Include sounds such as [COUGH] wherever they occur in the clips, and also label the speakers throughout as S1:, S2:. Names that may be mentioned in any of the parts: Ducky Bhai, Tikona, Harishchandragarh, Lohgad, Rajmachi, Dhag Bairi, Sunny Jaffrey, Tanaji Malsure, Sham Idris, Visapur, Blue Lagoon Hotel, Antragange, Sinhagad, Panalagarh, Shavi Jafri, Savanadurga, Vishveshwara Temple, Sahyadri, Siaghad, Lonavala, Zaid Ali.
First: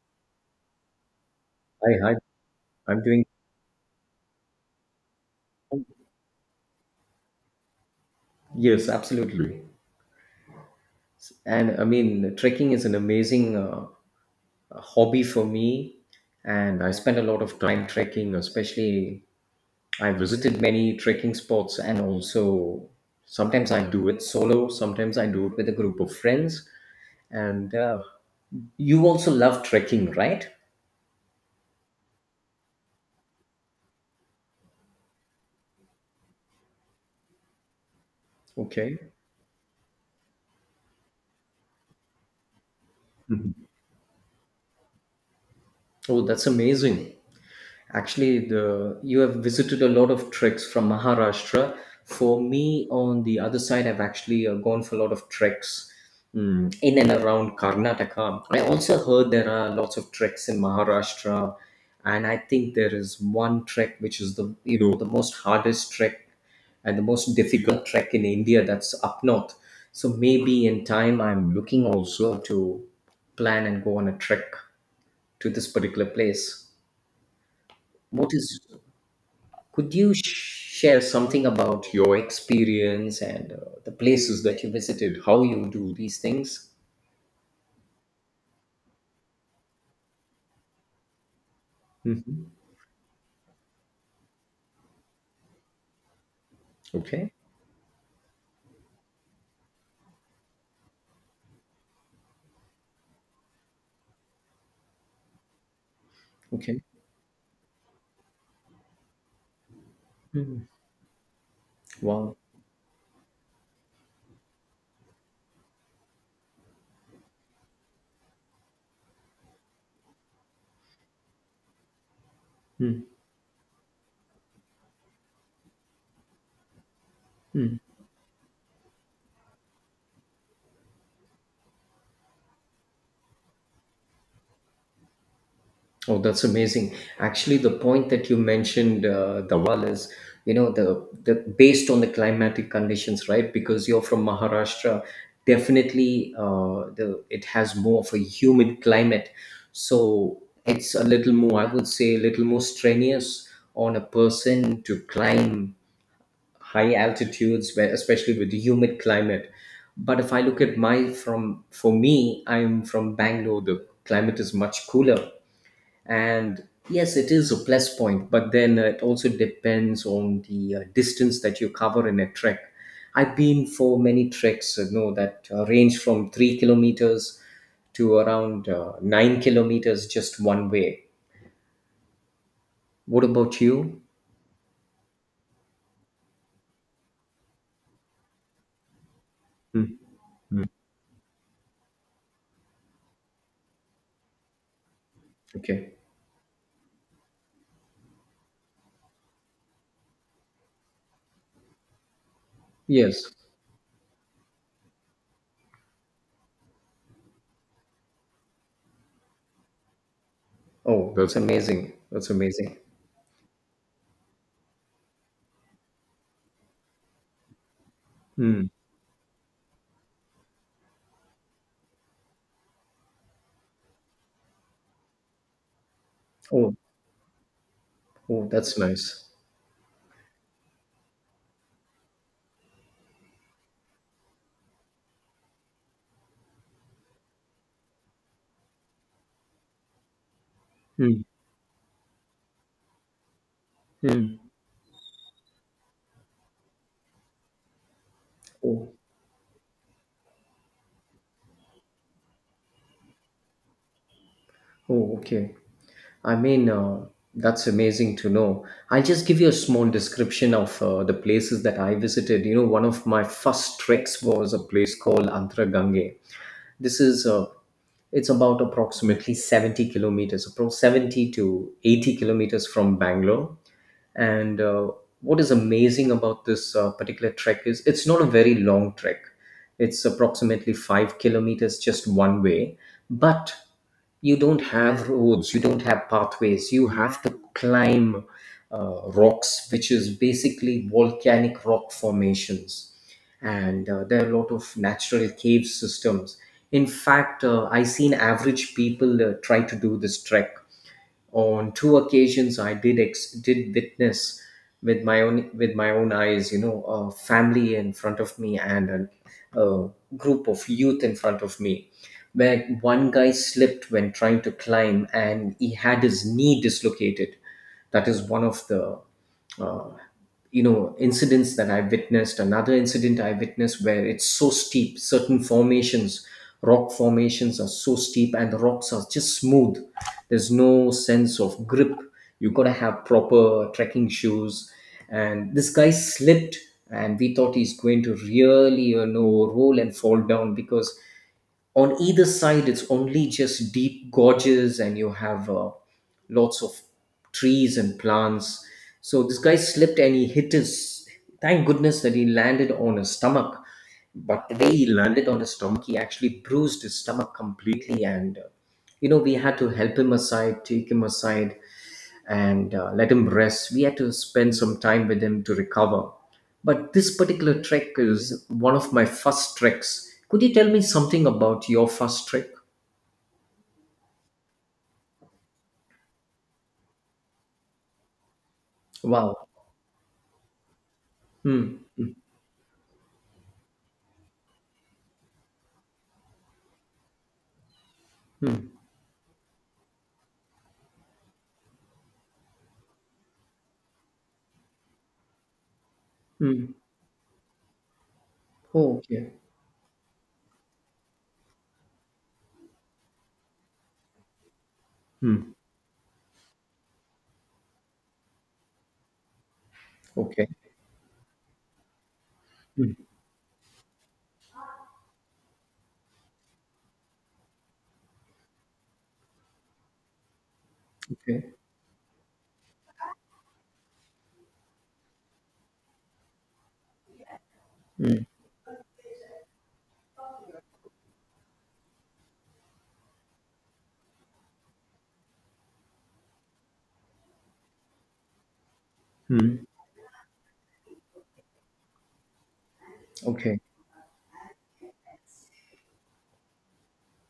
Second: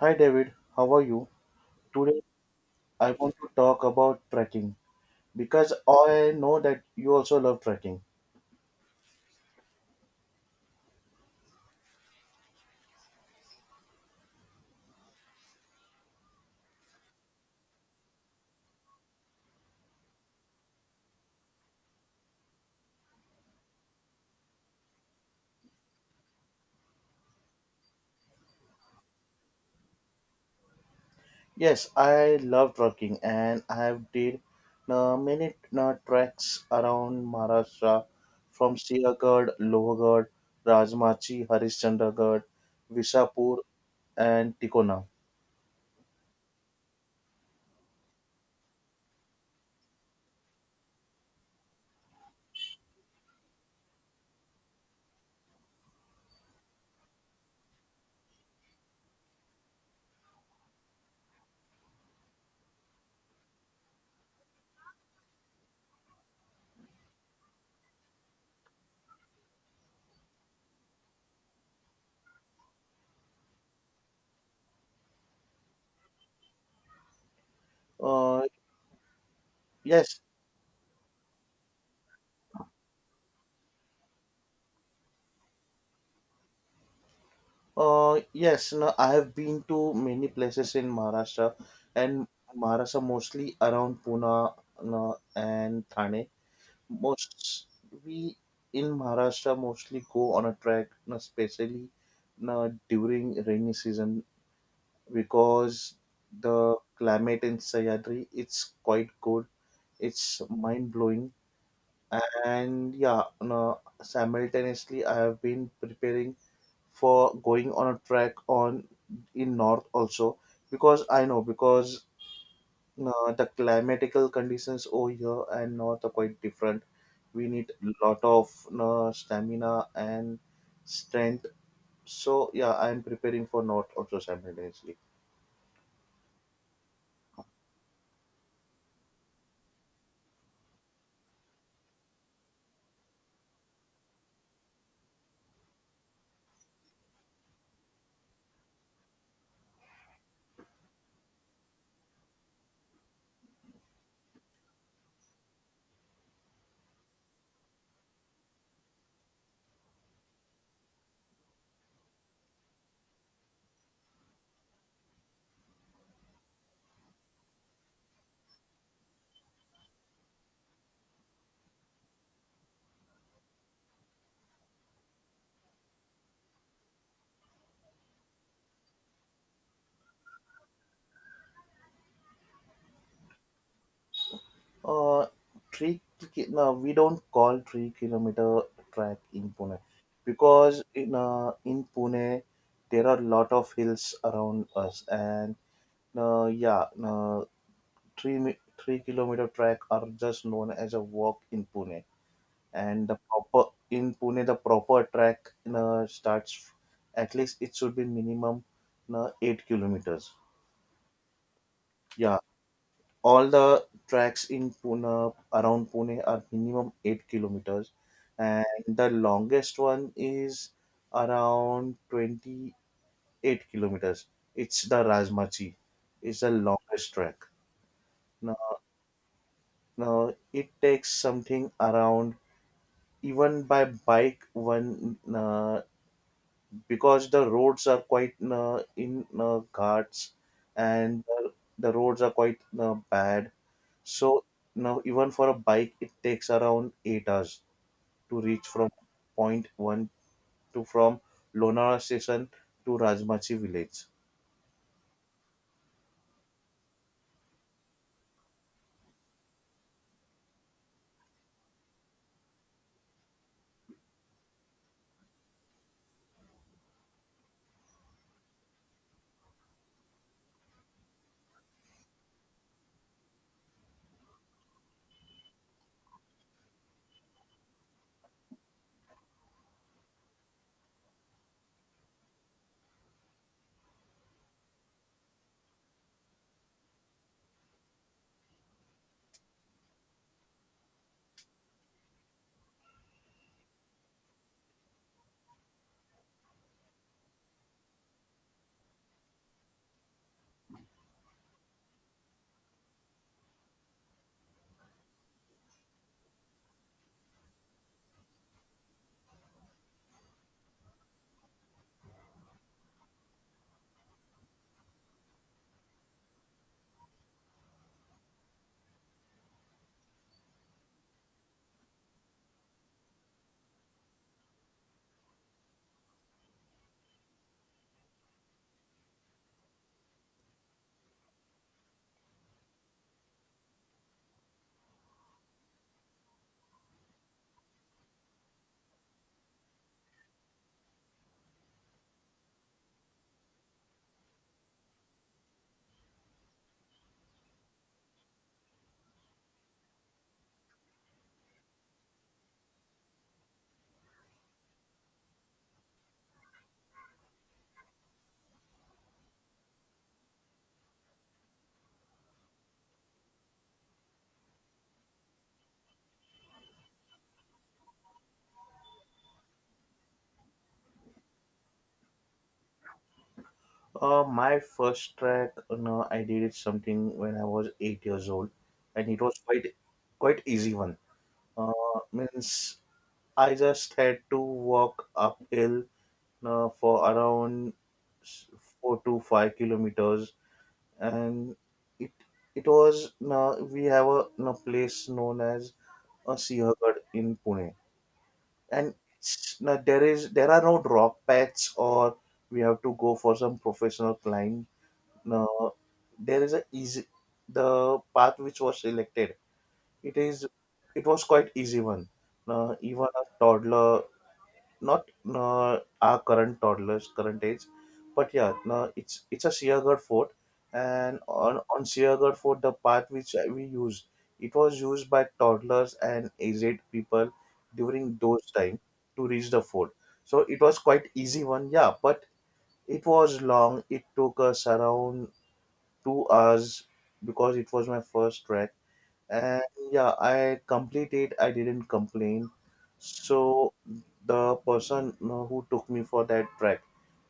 S1: Hi David, how are you?
S2: Hi, hi.
S1: Today
S2: I'm
S1: I
S2: doing,
S1: want to talk about trekking because I know that you also love trekking.
S2: yes, absolutely. And I mean, trekking is an amazing hobby for me. And I spend a lot of time trekking, especially I visited many trekking spots and also sometimes I do it solo, sometimes I do it with a group of friends. And you also love trekking, right?
S1: Yes, I love trekking and I have did many treks around Maharashtra from
S2: Okay.
S1: Siaghad, Lohgad, Rajmachi, Harishchandragarh, Visapur and Tikona.
S2: Oh, that's amazing. Actually, the you have visited a lot of treks from Maharashtra. For me, on the other side, I've actually gone for a lot of treks in and around Karnataka. I also heard there are lots of treks in Maharashtra, and I think there is one trek which is the you know the most hardest trek and the most difficult trek in India, that's up north. So maybe in time, I'm looking also to plan and go on a trek to this particular place. What
S1: Uh,
S2: is could you
S1: yes,
S2: share something about your experience and the places that you visited, how you do these things?
S1: Yes, no, I have been to many places in Maharashtra and Maharashtra mostly around Pune no, and Thane.
S2: Okay.
S1: Most We in Maharashtra mostly go on a trek, no, especially no, during rainy season because the
S2: Okay.
S1: climate in Sahyadri it's quite good. It's mind blowing
S2: Wow.
S1: and yeah, no, simultaneously I have been preparing for going on a trek on in north also because I know because
S2: Hmm.
S1: the climatical conditions over here and north are quite different. We need lot of stamina and strength. So yeah, I'm preparing for north also simultaneously.
S2: Oh, that's amazing. Actually, the point that you mentioned, Dawal, is, you know the based on the climatic conditions, right? Because you're from Maharashtra, definitely the it has more of a humid climate, so it's a little more, I would say, a little more strenuous on a person to climb high altitudes, where especially with the humid climate. But if I look at my from for me, I'm from Bangalore, the climate is much cooler, and yes, it is a plus point. But then it also depends on the distance that you cover in a trek. I've been for many treks, that range from 3 kilometers to around 9 kilometers, just one way. What about you?
S1: Uh, three no, we don't call 3 kilometer track in Pune because in Pune there are lot of hills around us and
S2: Okay.
S1: uh, yeah, uh, three mi- 3 kilometer track are just known as a walk in Pune, and
S2: Yes.
S1: the proper track starts at least it should be minimum 8 kilometers.
S2: Oh, that's amazing, that's
S1: Yeah,
S2: amazing.
S1: all the tracks in Pune around Pune are minimum 8 kilometers, and
S2: Hmm.
S1: the longest one is around 28 kilometers. It's the Rajmachi. It's the
S2: Oh,
S1: longest track.
S2: oh,
S1: Now,
S2: that's nice.
S1: now it takes something around even by bike one because the roads are quite in ghats
S2: Hmm.
S1: and the, the roads are quite bad so
S2: Mm.
S1: now even for a bike it takes around 8 hours to reach from
S2: Oh,
S1: point 1 to from Lonavala station to Rajmachi village.
S2: oh, okay. I mean, that's amazing to know. I'll just give you a small description of the places that I visited. One of my first treks was a place called Antragange. This is it's about approximately 70 kilometers, approximately 70 to 80 kilometers from Bangalore. And what is amazing about this particular trek is it's not a very long trek. It's approximately 5 kilometers just one way, but you don't have roads, you don't have pathways, you have to climb rocks, which is basically volcanic rock formations. And there are a lot of natural cave systems. In fact, I seen average people try to do this trek. On two occasions, I did witness with my own eyes, a family in front of me and a group of youth in front of me, where one guy slipped when trying to climb and he had his knee dislocated. That is one of the, incidents that I witnessed. Another incident I witnessed, where it's so steep, certain formations rock formations are so steep and the rocks are just smooth. There's no sense of grip, you got to have proper trekking shoes. And this guy slipped, and we thought he's going to really, roll and fall down, because on either side it's only just deep gorges, and you have lots of trees and plants. So this guy slipped and he hit his thank goodness that he landed on his stomach. But the way he landed on his stomach, he actually bruised his stomach completely. And we had to help him aside take him aside and let him rest. We had to spend some time with him to recover. But this particular trek is one of my first treks. Could you tell me something about your first trek?
S1: My first track, you know, I did it something when I was 8 years old and it was
S2: Wow.
S1: quite easy one
S2: Hmm.
S1: uh, means I just had to walk uphill for around s-
S2: Hmm.
S1: 4 to 5 kilometers, and it it was we have a place known as a
S2: Hmm.
S1: Siंhagad in Pune, and
S2: Oh, okay.
S1: there are no drop paths or we have to go for some professional climb.
S2: Hmm.
S1: Uh, there is a easy the path which was selected. It is
S2: Okay.
S1: it was quite easy one.
S2: Hmm.
S1: Even a toddler not our current toddlers, current age, but yeah, no, it's a Siagarh fort, and
S2: Okay.
S1: on Siagarh fort, the path which we used, it was used by toddlers and aged people during
S2: Hmm.
S1: those time to reach the fort. So it was quite easy one, yeah, but it was long. It took us around 2 hours because it was my first trek
S2: Hmm.
S1: and yeah, I complete it. I didn't complain.
S2: Okay.
S1: So the person you know, who took me for that track.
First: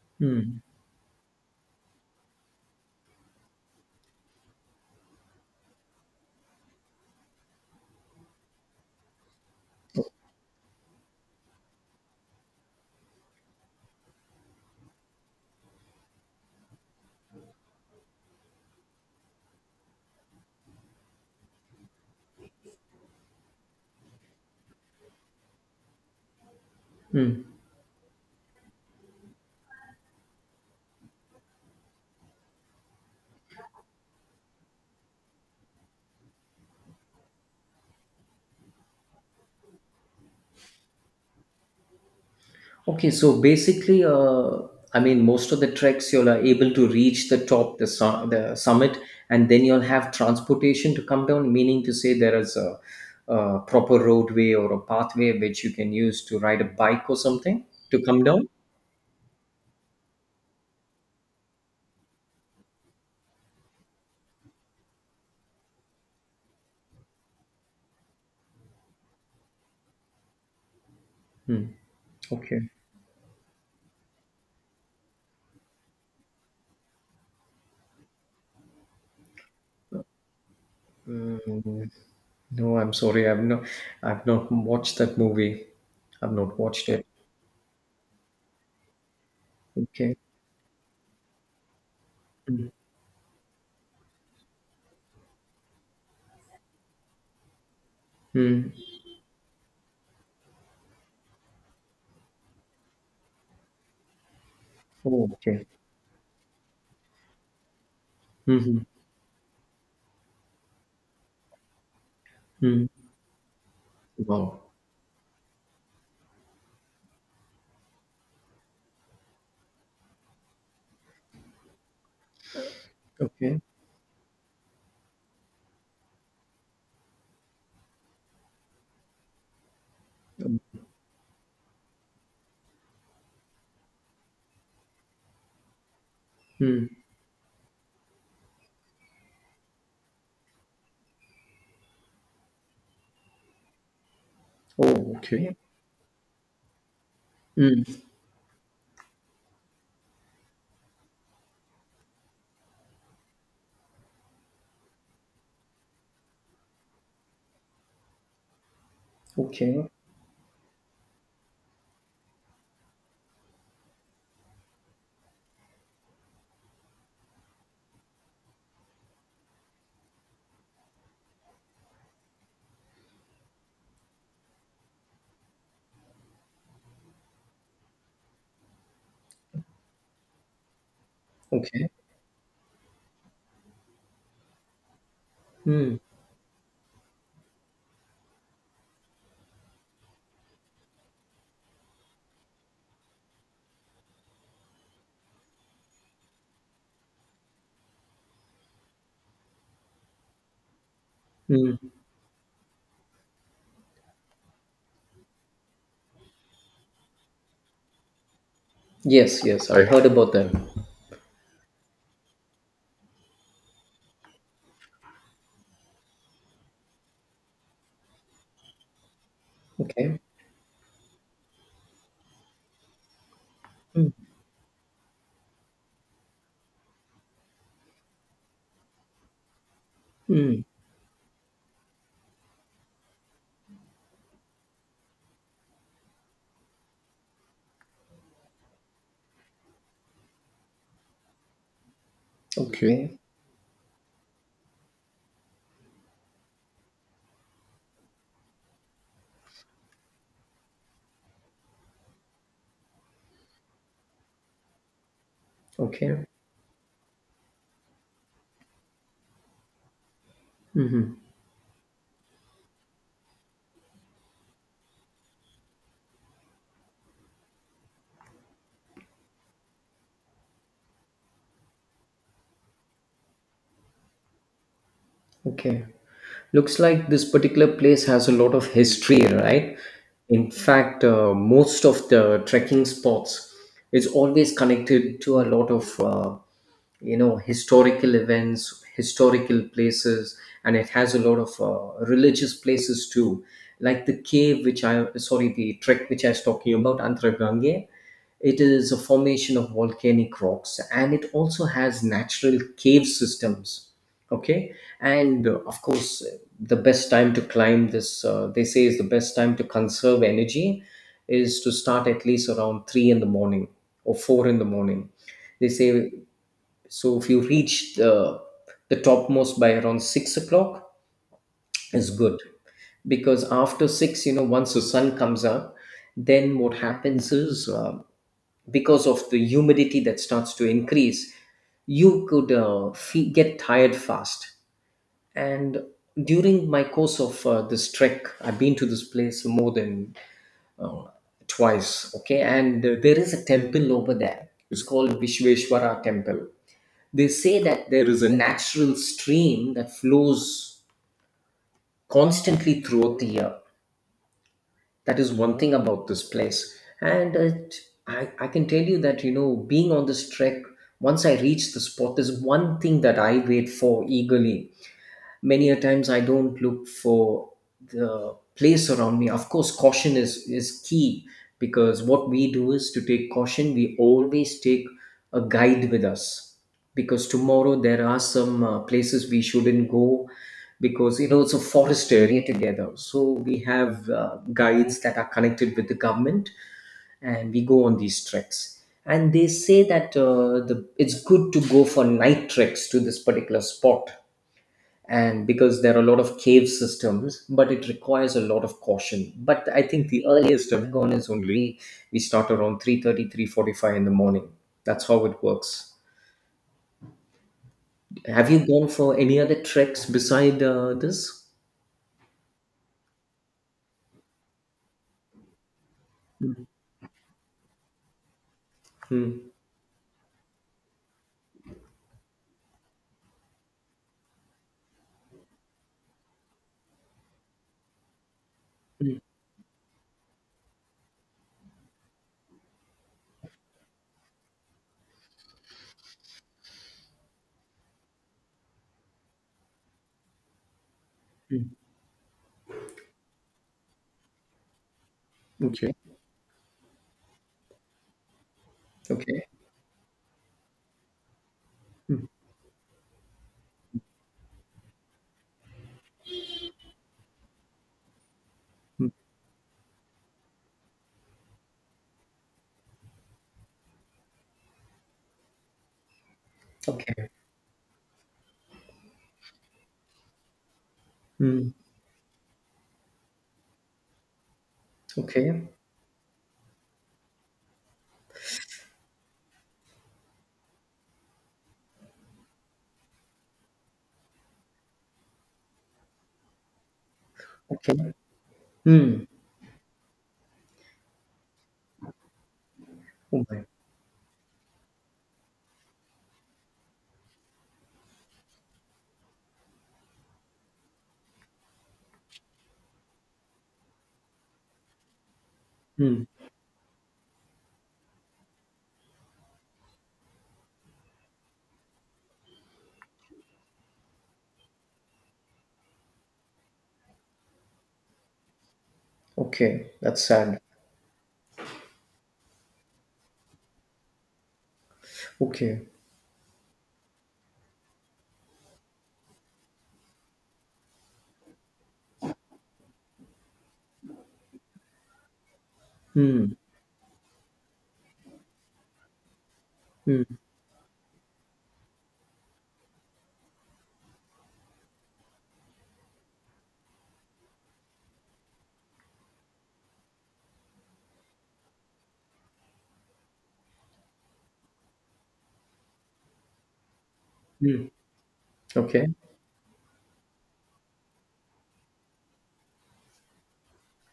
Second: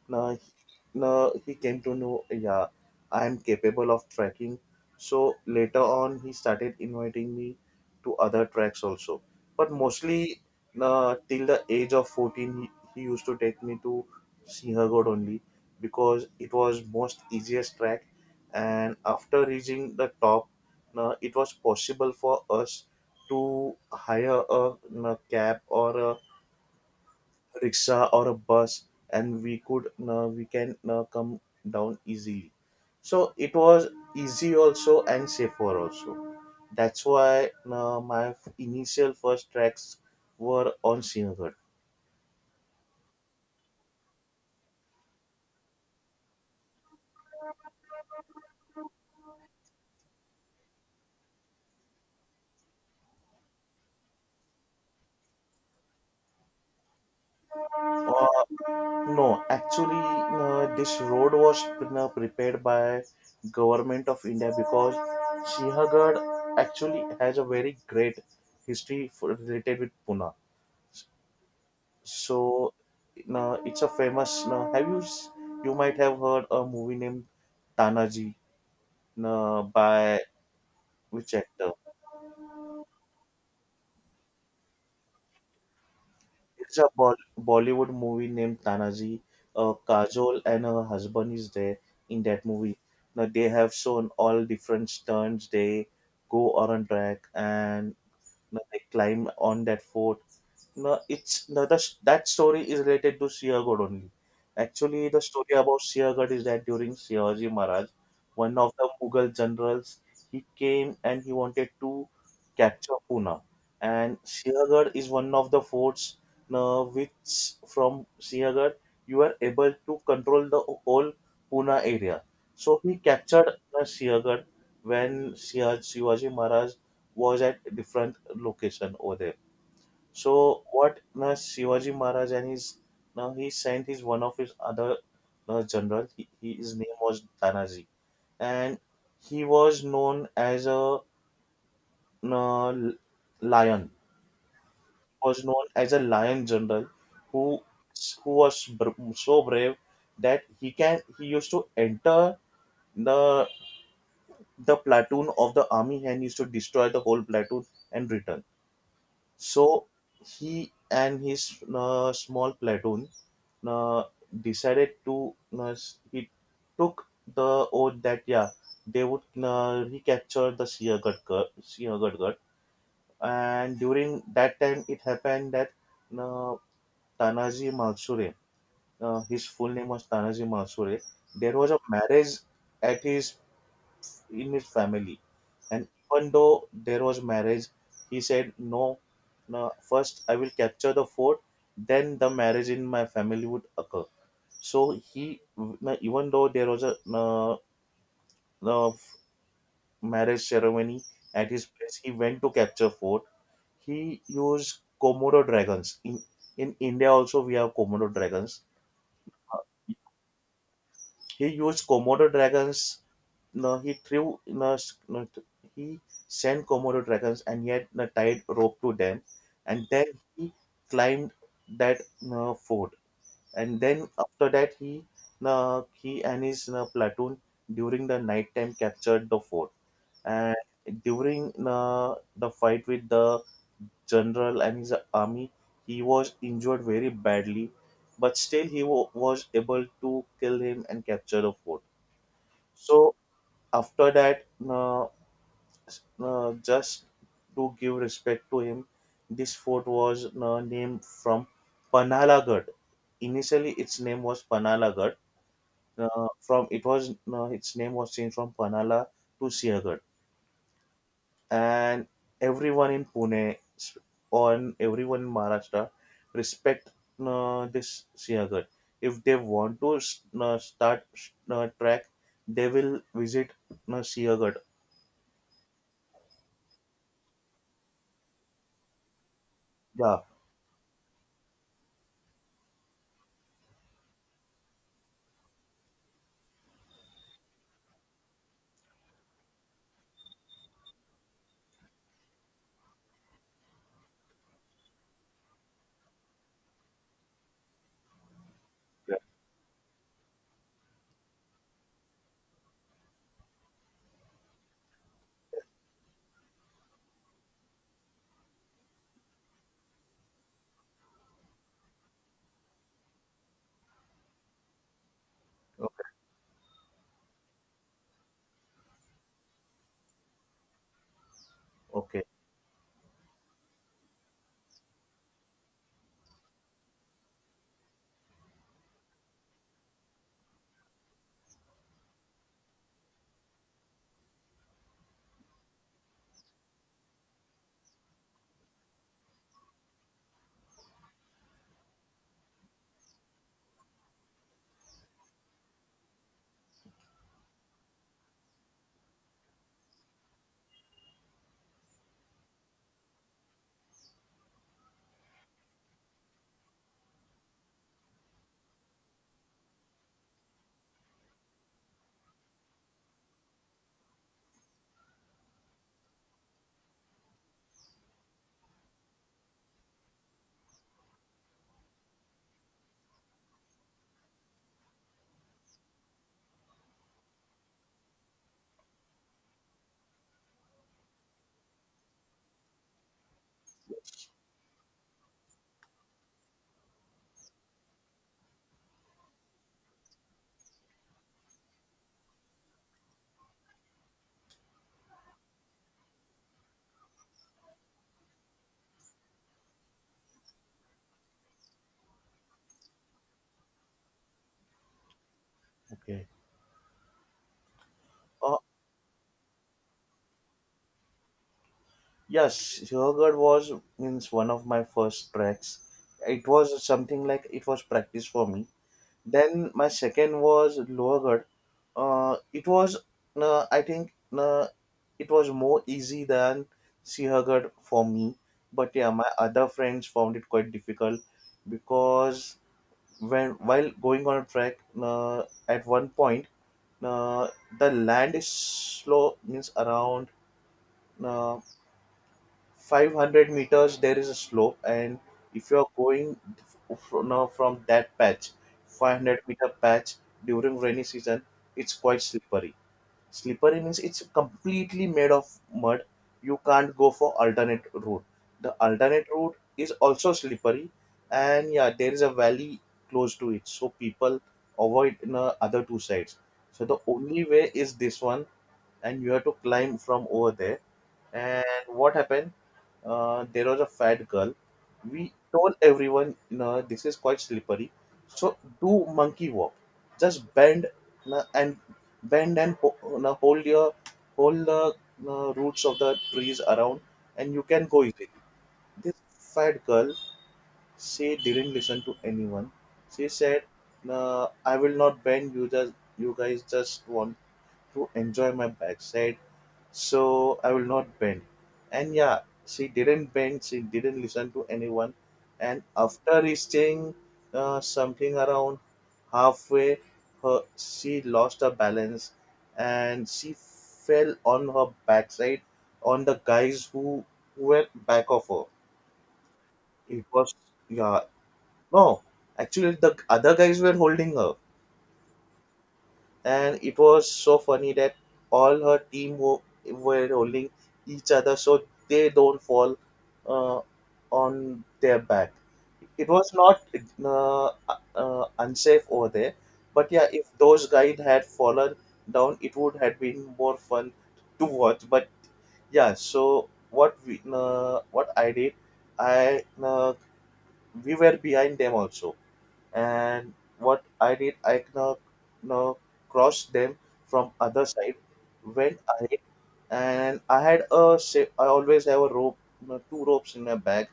S1: Now,
S2: Hmm.
S1: now he came to know, yeah, I am capable of trekking. So later on, he started inviting me to other tracks also. But mostly, till the age of 14, he used to take me to Sinhagod only because it was most easiest track. And after reaching the top, it was possible for us to hire a cab or a
S2: Hmm.
S1: rickshaw or a bus and we can come down easily so it was easy also and safer also. That's why initial first tracks were on Sinagad.
S2: Okay, so basically, I mean, most of the treks you'll are able to reach the top, the summit, and then you'll have transportation to come down. Meaning to say, there is a proper roadway or a pathway which you can use to ride a bike or something to come
S1: Uh,
S2: down.
S1: no, actually, this road was prepared by government of India because Sinagad actually has a very great history for, related with Pune.
S2: Okay.
S1: So no, it's a famous. No, have you s- You might have heard a movie named Tanaji no, by which actor?
S2: Mm, no, I'm sorry. I've not. I've not watched that movie. I've not
S1: It's a
S2: watched it.
S1: Bollywood movie named Tanaji.
S2: Okay.
S1: Kajol and her husband is there in that movie. Now they have shown all different stunts. They go on a track and you know,
S2: Hmm.
S1: they climb on that fort. No, it's no, the, That story is related to Siagot only. Actually, the
S2: Oh,
S1: story
S2: okay.
S1: about Siagot is that during Shivaji Maharaj, one of
S2: Mm-hmm.
S1: the Mughal generals, he came and he wanted to
S2: Mm.
S1: capture Pune. And
S2: Wow.
S1: Siagot is one of the forts no, which from Siagot you are able to control the whole Pune area. So he captured
S2: Okay.
S1: the Siagot when Shivaji Maharaj was at different location over there. So what now Shivaji Maharaj and his now he sent his one of his other general. His
S2: Mm.
S1: name was Tanaji, and he was known as a uh, lion.
S2: Oh,
S1: Was
S2: okay.
S1: known as a lion general who
S2: Mm.
S1: who was so brave that he used to enter the the platoon of the army and used to destroy the whole platoon and return. So
S2: Okay.
S1: he and his small platoon uh, decided to he took the oath that yeah they would recapture the Siagadgar. And during that time it happened that uh, Tanaji Malsure, his full name was Tanaji Malsure, there was a
S2: Okay.
S1: marriage at his in his family, and
S2: Mm.
S1: even though there was marriage, he said no. No, first I will capture the fort, then the marriage in my family would occur. So he, even though there was a uh, marriage ceremony at his
S2: Mm.
S1: place, he went to capture fort. He used Komodo dragons. In India also we have Komodo dragons.
S2: Yes, yes, I heard about them.
S1: He used Komodo dragons. No, he threw. No, s- no, th- he sent Komodo dragons and he had no, tied rope to them, and then
S2: Okay.
S1: he climbed that no, fort and then
S2: Mm.
S1: after that he and his platoon during the nighttime captured the fort and
S2: Mm.
S1: during the fight with the general and his army he was injured very badly but still he was able to kill him and capture the fort. So
S2: Okay.
S1: after that just to give respect to him this fort was named from panalagarh. Initially its name was panalagarh.
S2: Okay.
S1: From It was its name was changed from Panala to Siagat, and everyone in Pune s- on everyone in Maharashtra respect this Siagat. If they want to start track, they will visit Siagat.
S2: Okay. Looks like this particular place has a lot of history, right?
S1: Yeah.
S2: In fact, most of the trekking spots is always connected to a lot of historical events, historical places, and it has a lot of religious places too, like the cave, which I, sorry, the trek which I was talking about, Antragange. It is a
S1: Yeah.
S2: formation of volcanic rocks, and it also has natural cave systems. Okay. And of course, the best time to climb this, they say, is the best time to conserve energy is to start at least around 3 in the morning or 4 in the morning, they
S1: Okay.
S2: say. So if you reach the topmost by around 6 o'clock is
S1: Okay.
S2: good, because after 6, once the sun comes up, then what happens is because of the humidity that starts to increase, you could get tired fast. And during my course of this trek, I've been to this place more than uh, twice. Okay, and there is a temple over there. It's called Vishveshwara Temple. They say that there is a natural stream that flows constantly throughout the year. That is one thing about this place. And I can tell you that, being on this trek, once I reach the spot, there's one thing that I wait for eagerly. Many a times I don't look for the place around me. Of course, caution is key, because what we do is to take caution, we always take a guide with us, because tomorrow there are some places we shouldn't go, because, it's a forest area together, so we have guides that are connected with the government, and we go on these treks. And they say that it's good to go for night treks to this particular spot. And because there are a lot of cave systems, but it requires a lot of caution, but I think the earliest I've gone is only we start around 3:30, 3:45 in the morning. That's how it works.
S1: Okay.
S2: Have
S1: Uh,
S2: you gone for any other treks beside this?
S1: yes, Siagat was means one of my first tracks. It was something like it was practice for me.
S2: Hmm.
S1: Then my second was Lower Ghat. Uh, it was, I think, it was more easy than Sihagarh for me. But yeah, my other friends found it quite difficult because when while going on a trek, at one point, uh, the land is slow, means around. Uh, 500 meters there is a slope and if you are
S2: Okay.
S1: going from, now from that patch 500
S2: Okay.
S1: meter patch during rainy season it's quite slippery. Slippery means it's completely made of mud. You can't go for alternate route. The alternate route is also slippery and yeah there is a valley close to it so people avoid in, other two sides, so the
S2: Okay.
S1: only way is this one and you have to climb from over there. And
S2: Hmm.
S1: what happened? There was a fat girl. We
S2: Okay.
S1: told everyone, no, this is quite slippery. So do monkey walk. Just bend no, and bend and ho- no, hold your hold the no, roots of the trees around, and you can
S2: Okay.
S1: go easily. This
S2: Hmm.
S1: fat girl, she didn't listen to anyone. She
S2: Oh
S1: said,
S2: my.
S1: no, "I will not bend. You just you guys just want to enjoy my backside, so I will not bend. And yeah, she didn't bend, she didn't listen to anyone. And
S2: Hmm.
S1: after reaching something around halfway, she lost her balance and she fell on her backside on the guys who were back of her.
S2: Okay, that's
S1: It was,
S2: sad.
S1: yeah, no, actually, the other guys were holding her
S2: Okay.
S1: and it was so funny that all her team were holding each other so they don't fall uh, on their back. It
S2: Hmm.
S1: was not uh, unsafe over there, but
S2: Hmm.
S1: yeah, if those guys had fallen down, it would have been more fun to watch. But yeah, so what I did, I we were behind them also and what I did, I now now crossed them from other
S2: Hmm.
S1: side, went
S2: Okay.
S1: ahead, and I always have a rope, two ropes in my bag.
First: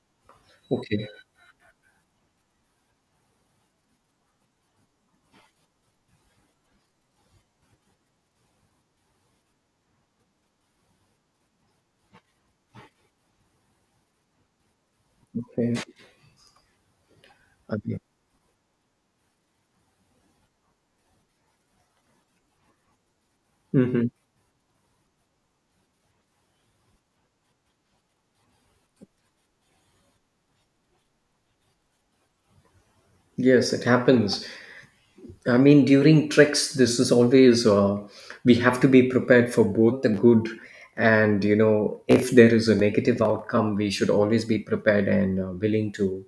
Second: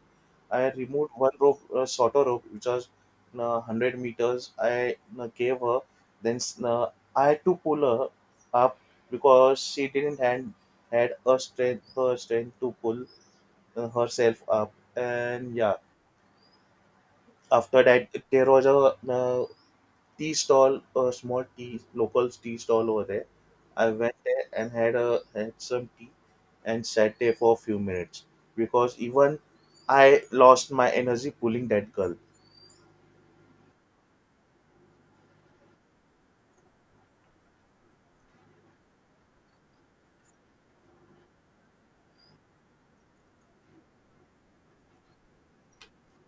S1: I
S2: Okay.
S1: removed one rope, shorter rope, which was 100 meters. I gave her. Then I had to pull her up because she didn't had had a strength, her strength to pull herself up. And yeah,
S2: Okay.
S1: after
S2: Okay.
S1: that, there was a tea stall, a small tea, local tea stall over there. I
S2: Hmm.
S1: went there and had a had some tea and sat there for a few minutes because even I lost my energy pulling that girl.
S2: Yes, it happens. I mean, during treks, this is always, we have to be prepared for both the good, and, if there is a negative outcome, we should always be prepared and willing to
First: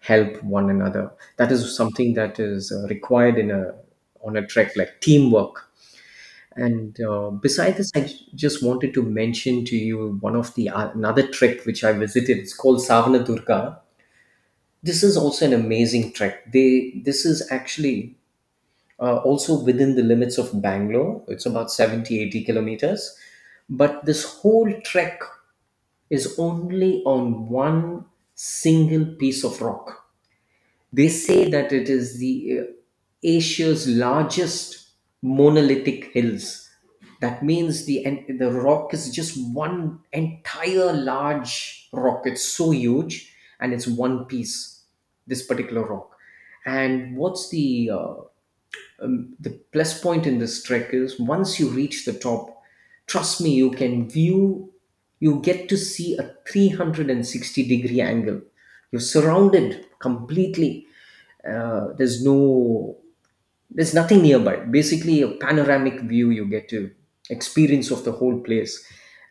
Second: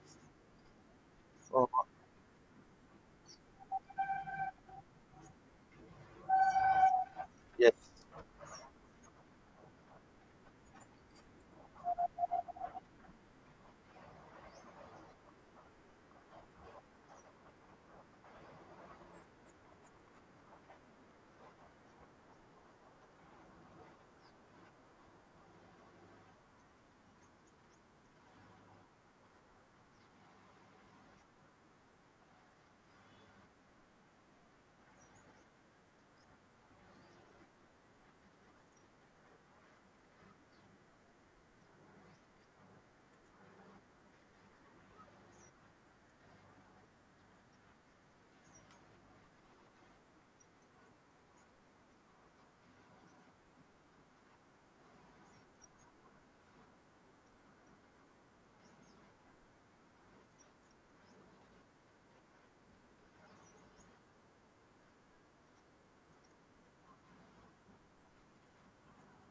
S2: help one another. That
S1: Oh,
S2: is something that is required in a on a trek, like teamwork. And besides this,
S1: yes.
S2: I just wanted to mention to you one of the another trek which I visited. It's called Savanadurga. This is also an amazing trek. They this is actually also within the limits of Bangalore. It's about 70, 80 kilometers. But this whole trek is only on one single piece of rock. They say that it is the Asia's largest monolithic hills. That means the rock is just one entire large rock. It's so huge, and it's one piece. This particular rock. And what's the plus point in this trek is once you reach the top, trust me, you can view, you get to see a 360 degree angle. You're surrounded completely. Uh, there's no there's nothing nearby, basically a panoramic view you get to experience of the whole place.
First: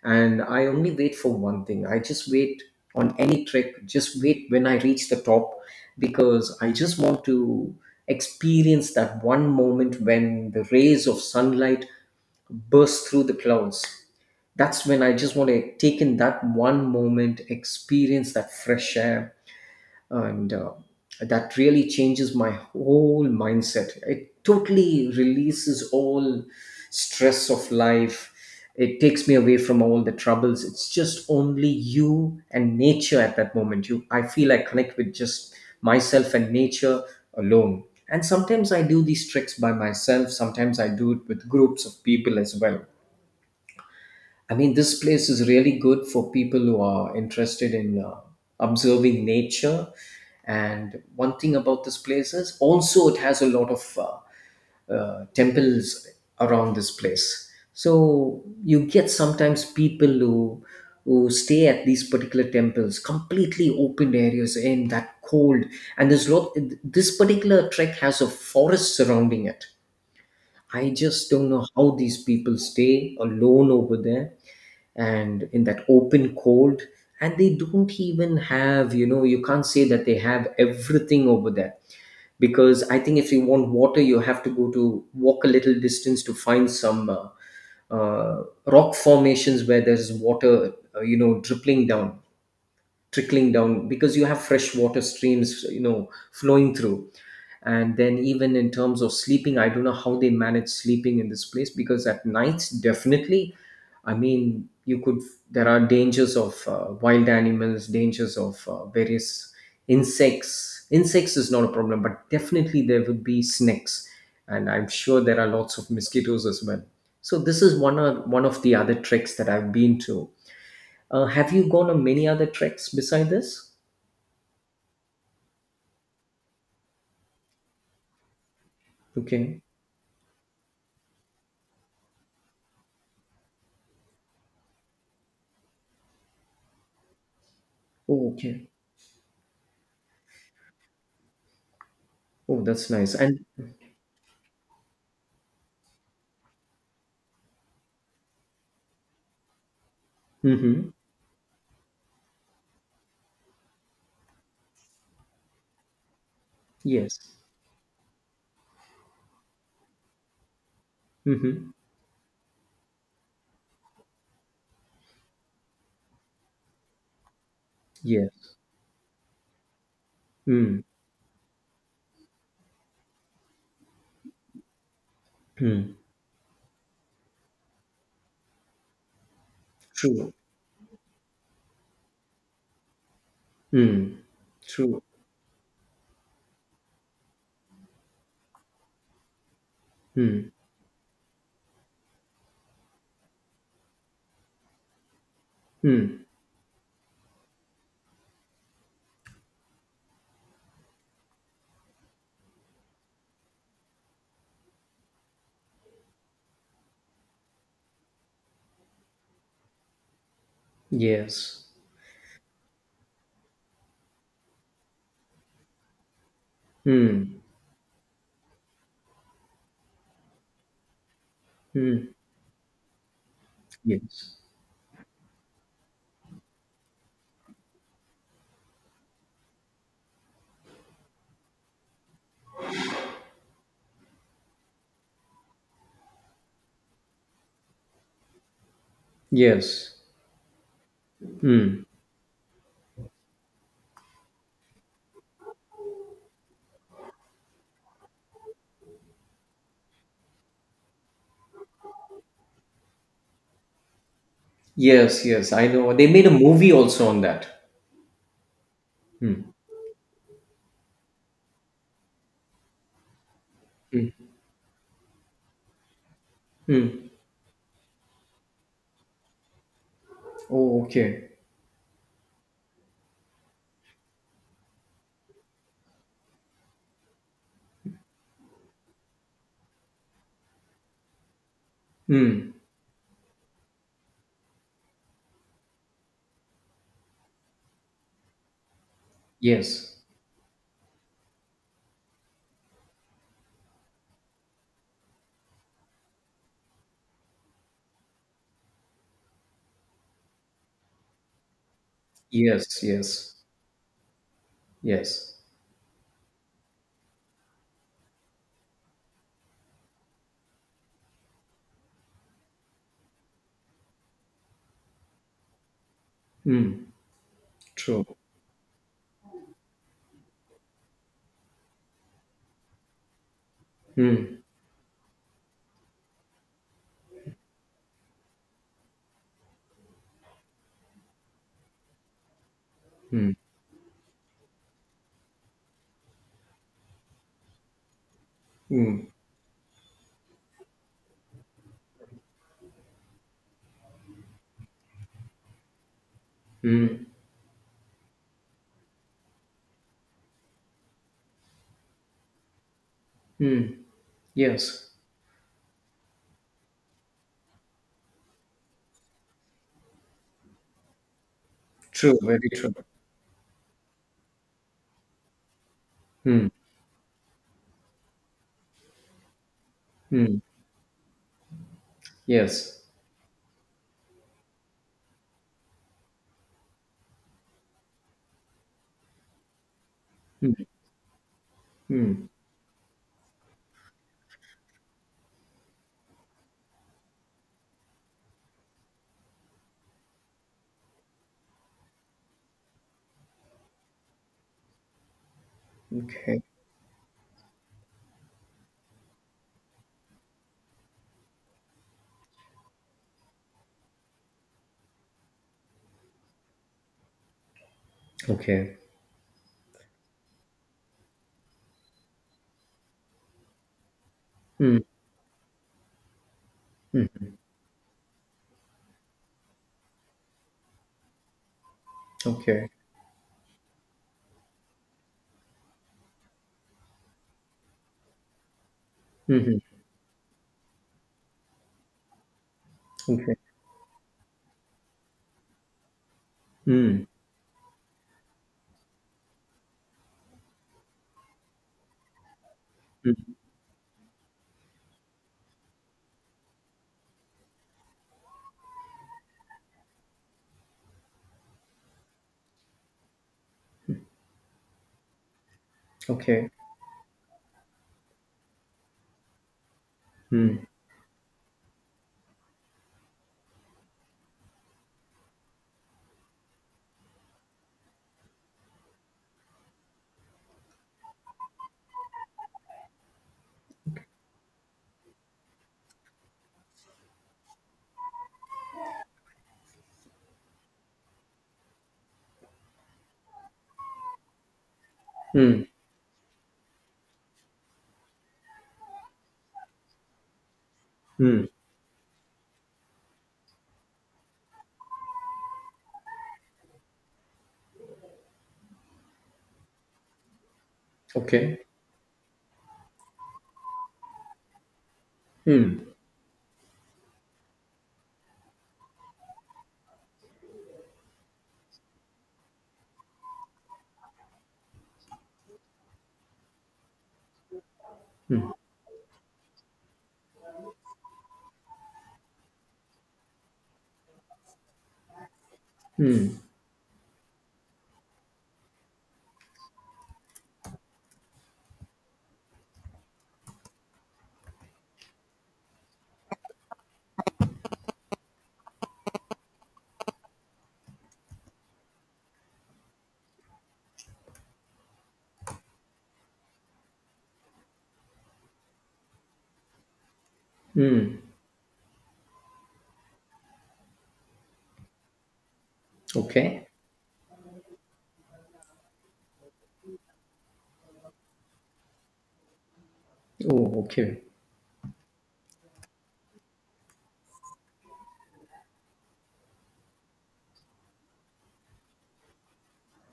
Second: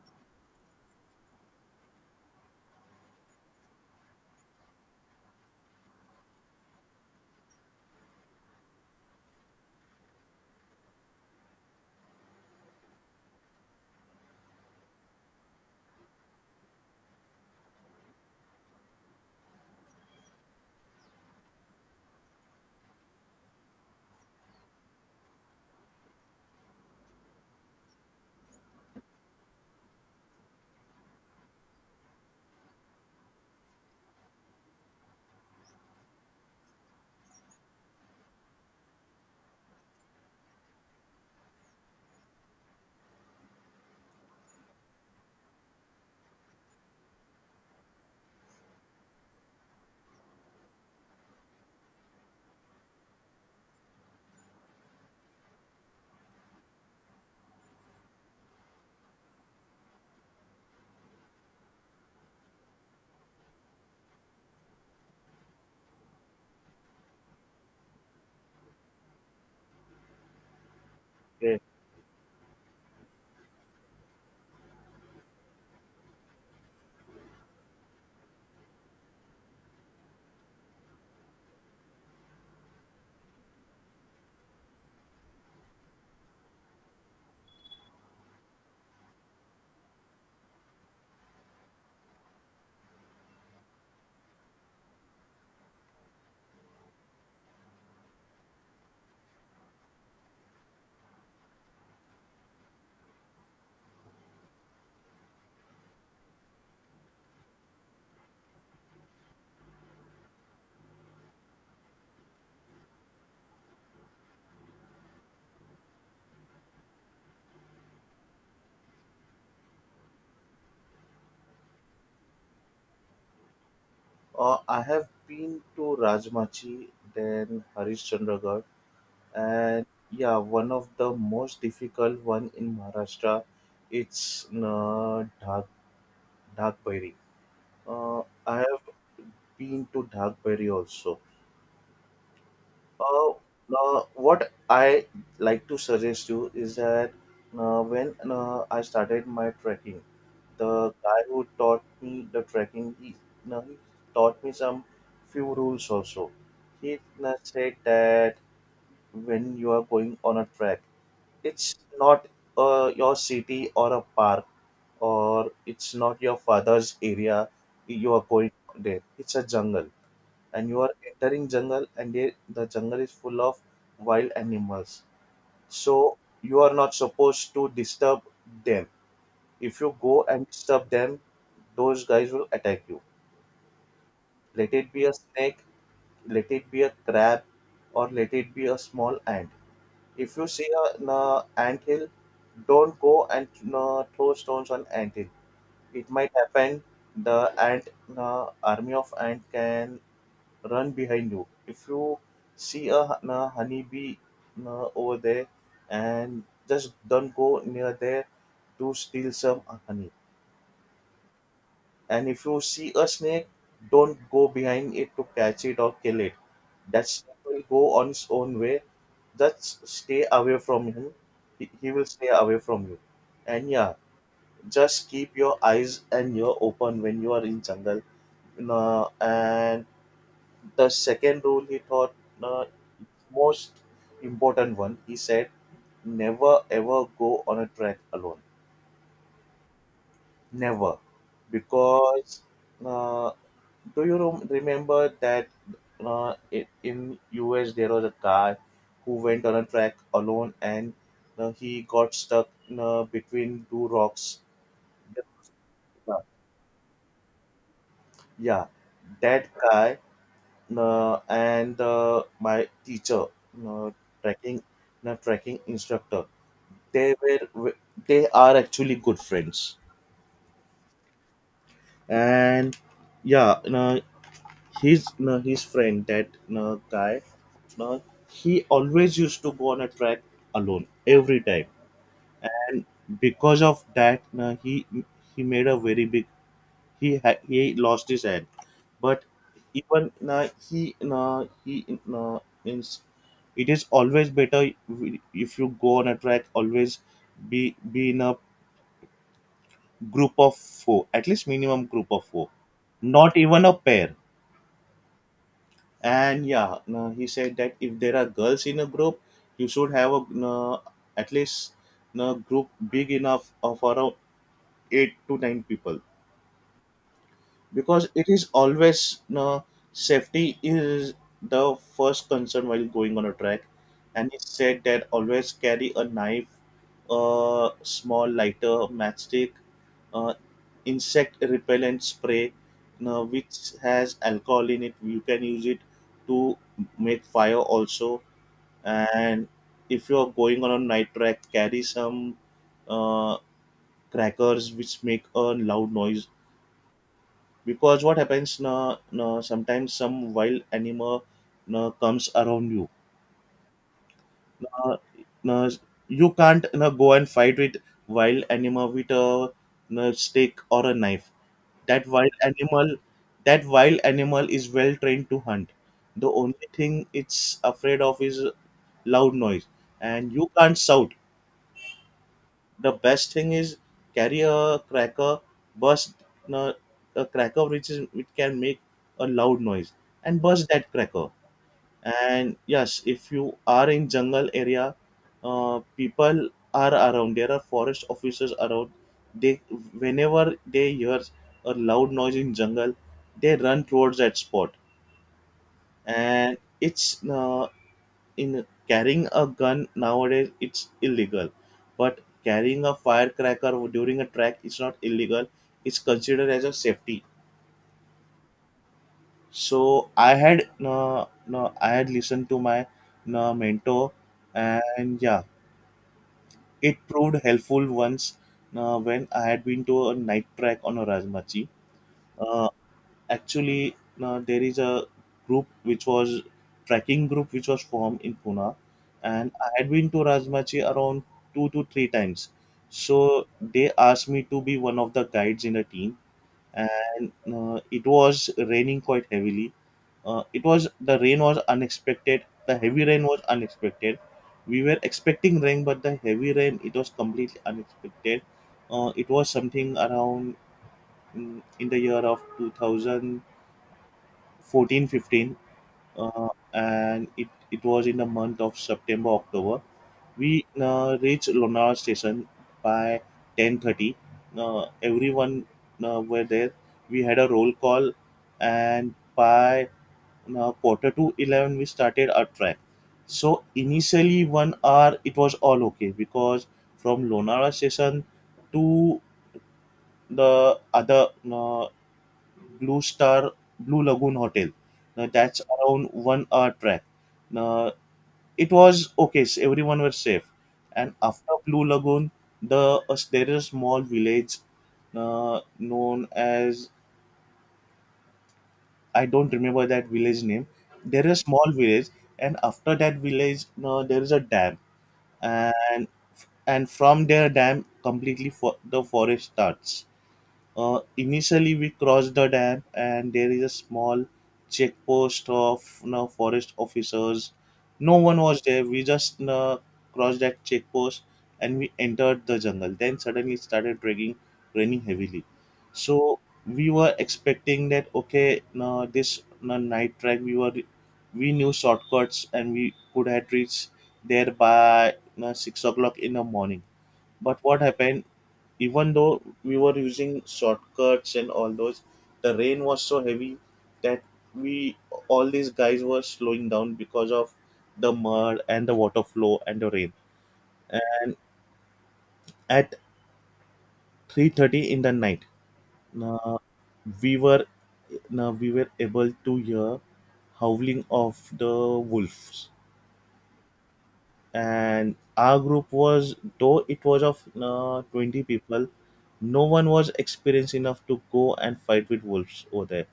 S2: And I only wait for one thing, I just wait, on any trek, just wait, when I reach the top, because I just want to experience that one moment when the rays of sunlight burst through the clouds. That's when I just want to take in that one moment, experience that fresh air. And that really changes my whole mindset, it totally releases all stress of life. It takes me away from all the troubles. It's just only you and nature at that moment. You I feel I connect with just myself and nature, alone. And sometimes I do these tricks by myself, sometimes I do it with groups of people as well. I mean, this place is really good for people who are interested in observing nature. And one thing about this place is also it has a lot of temples around this place. So you get sometimes people who stay at these particular temples, completely open areas in that cold. And there's lot. This particular trek has a forest surrounding it. I just don't
S1: Yes.
S2: know how these people stay alone over there and in that open cold, and they don't even have, you can't say that they have everything over there, because I think if you want water, you have to go to walk a little distance to find some rock formations where there's water, dripping down, trickling down, because you have fresh water streams, flowing through. And then even in terms of sleeping, I don't know how they manage sleeping in this place, because at nights, definitely, I mean, you could there are dangers of wild animals, dangers of various insects. Insects is not a problem, but definitely there would be snakes, and I'm sure there are lots of mosquitoes as well. So this is one of the other treks that I've been to. Have you gone on many other treks beside this?
S1: I have been to Rajmachi, then Harishchandragarh,
S2: Okay.
S1: and yeah, one of the most difficult one in Maharashtra. It's Dhag Bairi.
S2: Oh,
S1: I
S2: okay.
S1: have been to Dhag Bairi also.
S2: Oh, that's nice.
S1: Uh,
S2: And
S1: what I like to suggest you is that when I started my trekking,
S2: mhm.
S1: the guy who taught me the trekking, he taught me some few rules also. He
S2: Yes.
S1: said that when you are going on a trek,
S2: Mm-hmm.
S1: it's not your city or a park, or it's not your father's area you are going
S2: Yes.
S1: there. It's a jungle, and you
S2: Mm.
S1: are entering jungle, and the jungle is full of wild animals,
S2: Mm.
S1: so you are not supposed to disturb them. If you go
S2: True.
S1: and disturb them, those guys will attack you.
S2: Mm.
S1: Let it be
S2: True.
S1: a snake, let it be a crab, or let it be a small ant. If you
S2: Mm.
S1: see an ant hill, don't go and throw stones on ant hill. It
S2: Mm.
S1: might happen the ant army of ant can run behind you. If you see a h- na honeybee na over there, and just don't go near there to steal some honey.
S2: Yes.
S1: And if you see a snake, don't go behind it to catch it or kill it. That snake
S2: Mm.
S1: will go on its own way. Just stay away from him. He will
S2: Mm.
S1: stay away from you. And yeah,
S2: Yes.
S1: just keep your eyes and ear open when you are in jungle. You and The second rule he taught, uh, most important one. He said, never ever go on a trek alone.
S2: Yes.
S1: Never. Because uh, do you remember that in US there was a guy who went on a trek alone and he got stuck between two rocks.
S2: Yes. Yes, I know. They made a movie also on that.
S1: Yeah, that
S2: Mm.
S1: guy, and my teacher, uh, trekking, trekking instructor,
S2: Mm.
S1: they were they are actually good friends.
S2: Oh, okay.
S1: And yeah, no, his, no, his friend, that, no, guy, no, he always used to go on a track alone every time.
S2: Mm.
S1: And because of that, no, he made a very big he ha- he lost his hand. But
S2: Yes.
S1: even, no, he, no, he, no, means, it is always better if you go on a track, always be in a group of four, at least minimum group of four,
S2: Yes.
S1: not
S2: Yes.
S1: even a pair.
S2: Yes.
S1: And yeah, no, he said that if there are girls in a group, you should have a, no, at least, no, group big enough of around eight to nine people,
S2: Mm. True.
S1: because it is always, safety is the first concern while going on a track. And he
S2: Mm.
S1: said that always carry a knife, a small lighter, matchstick, uh, insect repellent spray,
S2: Mm.
S1: which has alcohol in it, you can use it to make fire also.
S2: Mm.
S1: And if you are going on a night track, carry some uh, crackers which make a loud noise,
S2: Mm.
S1: because what happens, sometimes some wild animal, comes around you.
S2: Mm. Yes.
S1: uh, na, you can't, go and fight with wild animal with a, stick or a knife. That
S2: True.
S1: wild
S2: Very true.
S1: animal, that wild animal is well trained to hunt. The
S2: Mm.
S1: only thing it's afraid of is loud noise, and
S2: Mm.
S1: you can't shout.
S2: Yes.
S1: The best thing is, carry a cracker, burst uh, a cracker which can make a loud noise, and
S2: Mm.
S1: burst that cracker.
S2: Mm.
S1: And yes, if you are in jungle area, people are around. There are forest officers around. They, whenever they hear a loud noise in jungle, they run towards that spot,
S2: Okay.
S1: and it's in carrying a gun nowadays it's illegal, but carrying a firecracker during a track is not illegal, it's considered as a safety.
S2: Okay.
S1: So I had, no, no, I had listened to my, no, mentor,
S2: Mm.
S1: and yeah, it proved helpful once. No, when I had been to a night track on a Rajmachi. Uh,
S2: Okay.
S1: Actually, there is a group which was trekking group which was formed in Pune, and
S2: Mhm.
S1: I had been to Rajmachi around two to three times. So
S2: Okay.
S1: they asked me to be one of the guides in the team,
S2: Mm.
S1: and it was raining quite heavily. It was The rain was unexpected. The heavy rain
S2: Mm.
S1: was unexpected. We were expecting rain, but the heavy rain, it was completely unexpected. It was something around, in the year of 2000 14 15,
S2: Okay.
S1: and it was in the month of September, October. We
S2: Mm.
S1: reached Lonavala station by 10:30. Everyone were there. We had a roll call, and by quarter to 11 we started our trek. So initially 1 hour it was all okay, because from Lonavala station to the other, Blue Star Blue Lagoon Hotel. Now that's
S2: Mm.
S1: around 1 hour track. Now it was okay. So everyone was safe, and
S2: Mm.
S1: after Blue Lagoon, there is a small village known as, I don't remember that village name. There is a
S2: Okay.
S1: small village, and after that village, there is a dam,
S2: Mm.
S1: and from their dam, completely for the forest starts. Initially, we crossed the dam, and there is a small checkpost of, forest officers. No one
S2: Mm.
S1: was there. We just, crossed that checkpost, and we entered the jungle. Then suddenly it started raining, raining heavily. So
S2: Mm.
S1: we were expecting that okay, no, this, no, night track, we knew shortcuts and we could have reached there by you 6 o'clock in the morning. But what happened, even though we were using shortcuts and all those, the rain was so heavy that we all these guys were slowing down because of the mud and the water flow and the rain.
S2: Mm.
S1: At 3:30 in the night, uh,
S2: Okay.
S1: we were now we were able to hear howling of the wolves,
S2: Oh, okay.
S1: and our group was, though it was of 20 people, no one was experienced enough to go and fight with wolves over there.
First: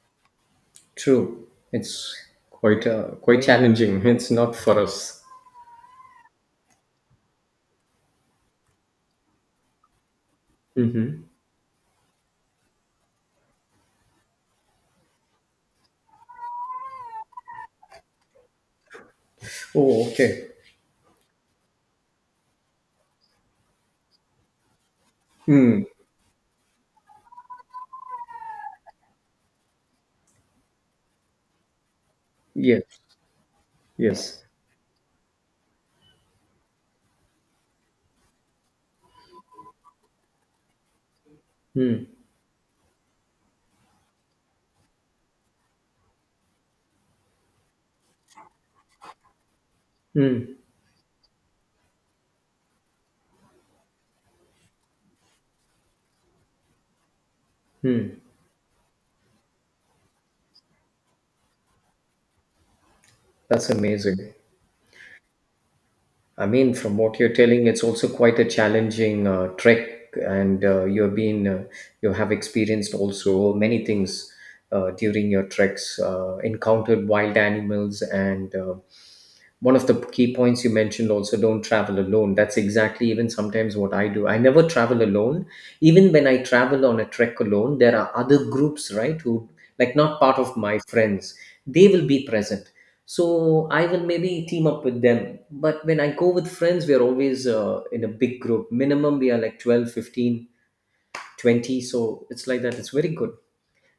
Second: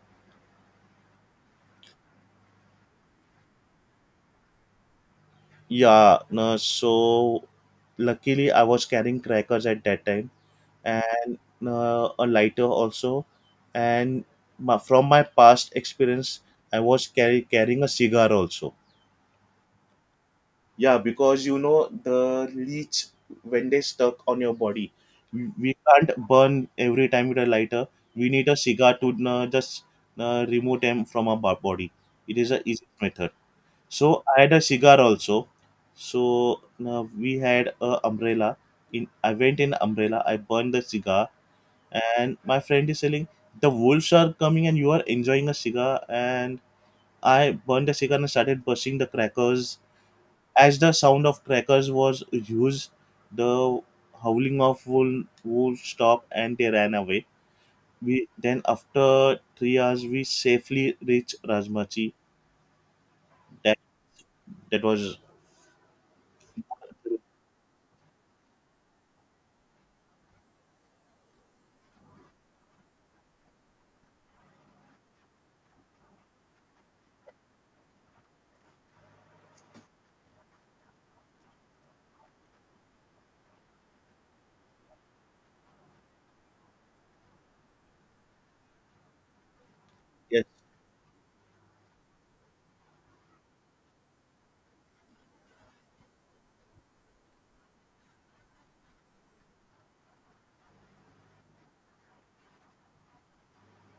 S2: True. It's quite quite challenging. [LAUGHS] It's not for us.
S1: Yeah, no, so luckily I was carrying crackers at that time,
S2: Mm-hmm.
S1: and a lighter also, and from my past experience I was carrying a cigar also.
S2: Oh, okay.
S1: Yeah, because you know the leech, when they stuck on your body, we
S2: Mm.
S1: can't burn every time with a lighter. We need a cigar to just remove them from our body. It is a
S2: Yes.
S1: easy method. So I
S2: Yes.
S1: had a cigar also. So we had a umbrella. In I went in umbrella. I burned the cigar,
S2: Mm.
S1: and my friend is telling, the wolves are coming, and you are enjoying a cigar. And I burned the cigar and started bursting the crackers.
S2: Mm.
S1: As the sound of crackers was used, the howling of wolves stopped and they ran away.
S2: Mm.
S1: We, then after 3 hours, we safely reached Rajmachi.
S2: That's
S1: That
S2: amazing.
S1: that was.
S2: I mean, from what you're telling, it's also quite a challenging trek, and you have experienced also many things during your treks, encountered wild animals, and one of the key points you mentioned also, don't travel alone. That's exactly even sometimes what I do, I never travel alone. Even when I travel on a trek alone, there are other groups, right, who, like, not part
S1: Yes.
S2: of my friends, they will be present, so I will maybe team up with them. But when I go with friends, we are always in a big group, minimum we are like 12, 15, 20. So it's like that, it's very good.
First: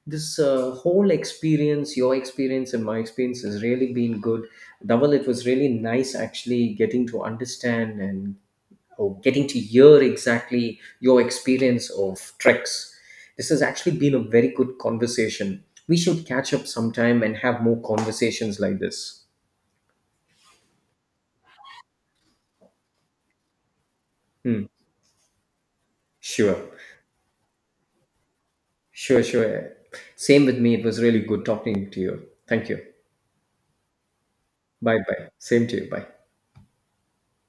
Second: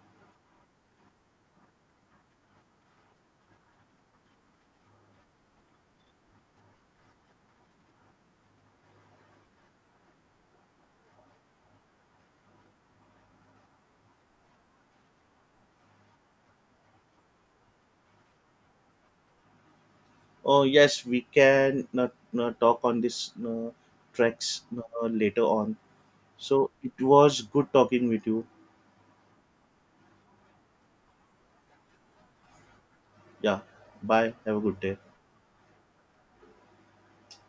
S2: This whole experience, your experience and my experience has really been good. Dhaval, it was really nice actually getting to understand, and or getting to hear exactly your experience of treks. This has actually been a very good conversation, we should catch up sometime and have more conversations like this.
S1: Oh yes, we can talk on this tracks
S2: Hmm.
S1: later on.
S2: Sure,
S1: So it was good talking with you.
S2: sure, sure. Same with me, it was really good talking to you. Thank you.
S1: Yeah. Bye. Have a good day.
S2: Bye, bye, same to you. Bye.